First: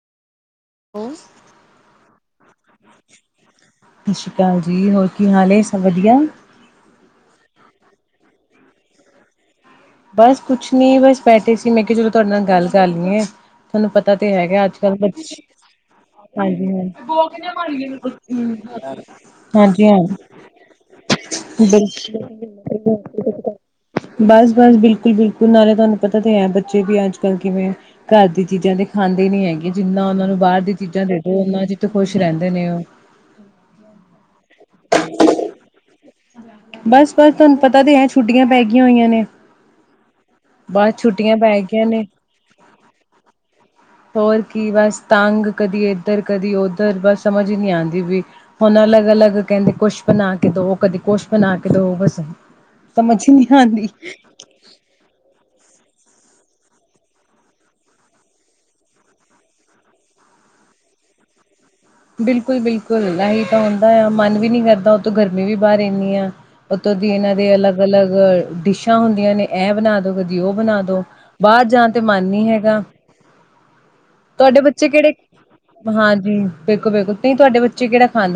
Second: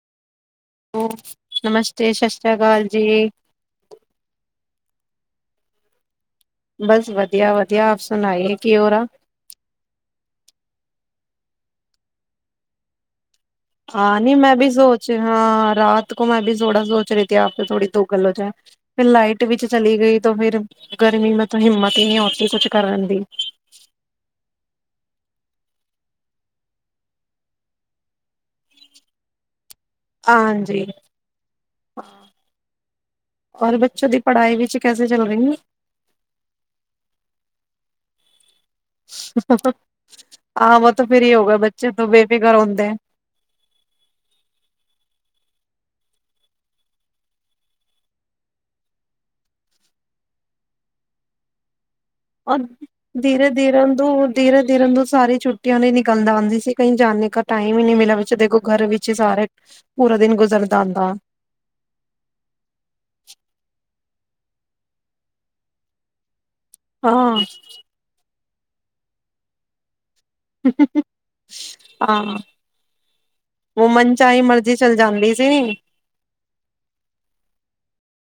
ਸਤਿ ਨਮਸਤੇ, ਸਤਿ ਸ਼੍ਰੀ ਅਕਾਲ ਜੀ। ਸਤਿ ਸ਼੍ਰੀ ਅਕਾਲ ਜੀ, ਹੋਰ ਕੀ ਹਾਲ ਹੈ? ਸਭ ਵਧੀਆ। ਬਸ ਵਧੀਆ, ਵਧੀਆ, ਆਪ ਸੁਣਾਈਏ, ਕੀ ਹੋ ਰਹਿਆ? ਬਸ ਕੁਛ ਨੀ ਬਸ ਬੈਠੇ ਸੀ, ਮੈਂ ਕਿਹਾ ਚਲੋ ਤੁਹਾਡੇ ਨਾਲ ਗੱਲ ਕਰ ਲਈਏ। ਤੁਹਾਨੂੰ ਪਤਾ ਹਾਂ ਤੇ ਨਹੀਂ ਮੈਂ ਹੈਗਾ ਵੀ ਅੱਜ ਕੱਲ੍ਹ ਸੋਚ ਬੱਚੇ ਹਾਂ ਰਾਤ ਕੋ ਮੈਂ ਵੀ ਹਾਂਜੀ ਥੋੜਾ ਹਾਂਜੀ ਸੋਚ ਰਹੀ, ਆਪ ਤੇ ਥੋੜੀ ਦੁ ਗਲ ਹੋ ਜਾਏ। ਫਿਰ ਲਾਈਟ ਵਿੱਚ ਹਾਂਜੀ ਚਲੀ ਹਾਂ ਗਈ, ਤਾਂ ਫਿਰ ਗਰਮੀ ਮ ਹਿੰਮਤ ਹੀ ਨਹੀਂ ਬਿਲਕੁਲ ਹੋਤੀ ਕੁਛ ਕਰਨ ਦੀ। ਬਸ, ਬਸ ਬਿਲਕੁਲ, ਬਿਲਕੁਲ ਨਾਲੇ ਤੁਹਾਨੂੰ ਪਤਾ ਤੇ ਹੈ ਬੱਚੇ ਵੀ ਅੱਜ ਕੱਲ੍ਹ ਕਿਵੇਂ ਘਰ ਦੀਆਂ ਚੀਜ਼ਾਂ ਤੇ ਖਾਂਦੇ ਨੀ ਹੈਗੇ। ਜਿੰਨਾ ਉਹਨਾਂ ਨੂੰ ਬਾਹਰ ਦੀ ਹਾਂਜੀ, ਚੀਜ਼ਾਂ ਦੇ ਦੋ, ਉਹਨਾਂ ਚ' ਤੇ ਖੁਸ਼ ਰਹਿੰਦੇ ਨੇ ਉਹ। ਔਰ ਬੱਚੋਂ ਦੀ ਪੜ੍ਹਾਈ ਵਿੱਚ ਕੈਸੇ ਚੱਲ ਰਹੀ? ਬਸ ਬਸ ਤੁਹਾਨੂੰ ਪਤਾ ਤੇ ਹੈ, ਛੁੱਟੀਆਂ ਪੈ ਗਈਆਂ ਹੋਈਆਂ ਨੇ। ਆਹ ਵ ਬਸ ਫਿਰ ਛੁੱਟੀਆਂ ਹੋਗਾ ਪੈ ਗਈਆਂ ਬੱਚੇ ਨੇ ਤੋਂ ਬੇਫਿਕਰ ਹੁੰਦੇ। ਹੋਰ ਕੀ ਬਸ ਤੰਗ, ਕਦੀ ਏਧਰ, ਕਦੀ ਉਧਰ ਬਸ ਸਮਝ ਹੀ ਨਹੀਂ ਆਉਂਦੀ ਵੀ। ਹੁਣ ਅਲੱਗ- ਅਲੱਗ ਕਹਿੰਦੇ, ਕੁਛ ਬਣਾ ਕੇ ਦੋ, ਕਦੇ ਕੁਛ ਬਣਾ ਕੇ ਦੋ ਬਸ। ਉਹ ਸਮਝ ਹੀ ਨਹੀਂ ਧੀਰੇ, ਧੀਰੇ ਆਉਂਦੀ ਦੋ ਤੇਰਾਂ ਤੇਰਨ ਤੋਂ ਸਾਰੀ ਛੁੱਟੀਆਂ ਨ ਨਿਕਲਦਾ ਆਉਂਦੀ ਸੀ, ਕਈ ਜਾਨਣੇ ਕ ਟਾਈਮ ਹੀ ਨਹੀਂ ਮਿਲਿਆ, ਵਿੱਚ ਦੇਖੋ ਘਰ ਵਿੱਚ ਸਾਰੇ ਪੂਰਾ ਦਿਨ ਗੁਜ਼ਰਦਾ ਆਦਾ। ਬਿਲਕੁਲ-ਬਿਲਕੁਲ ਇਹੀ ਤਾਂ ਹੁੰਦਾ ਆ ਮਨ ਵੀ ਨਹੀਂ ਕਰਦਾ, ਉਹ ਤੋਂੋਂ ਗਰਮੀ ਵੀ ਬਾਹਰ ਐਨੀ ਆ। ਉੱਤੋਂ ਦੀ ਇਹਨਾਂ ਹਾਂ, ਦੇ ਅਲੱਗ-ਅਲੱਗ ਡਿਸ਼ਾਂ ਹੁੰਦੀਆਂ ਨੇ, ਇਹ ਬਣਾ ਦੋ ਉਹ ਬਣਾ ਦੋ, ਬਾਹਰ ਜਾਣ ਤੇ ਮਨ ਹਾਂ, ਨੀ ਹੈਗਾ। ਉਹ ਮਨ ਚਾਹੀ ਤੁਹਾਡੇ ਮਰਜ਼ੀ ਬੱਚੇ ਚੱਲ ਕਿਹੜੇ ਜਾਂਦੀ ਸੀ। ਹਾਂਜੀ ਬੇਕੋ ਬੇਕੁੋ, ਨਹੀਂ ਤੁਹਾਡੇ ਬੱਚੇ ਕਿਹੜਾ ਖਾਂਦਾ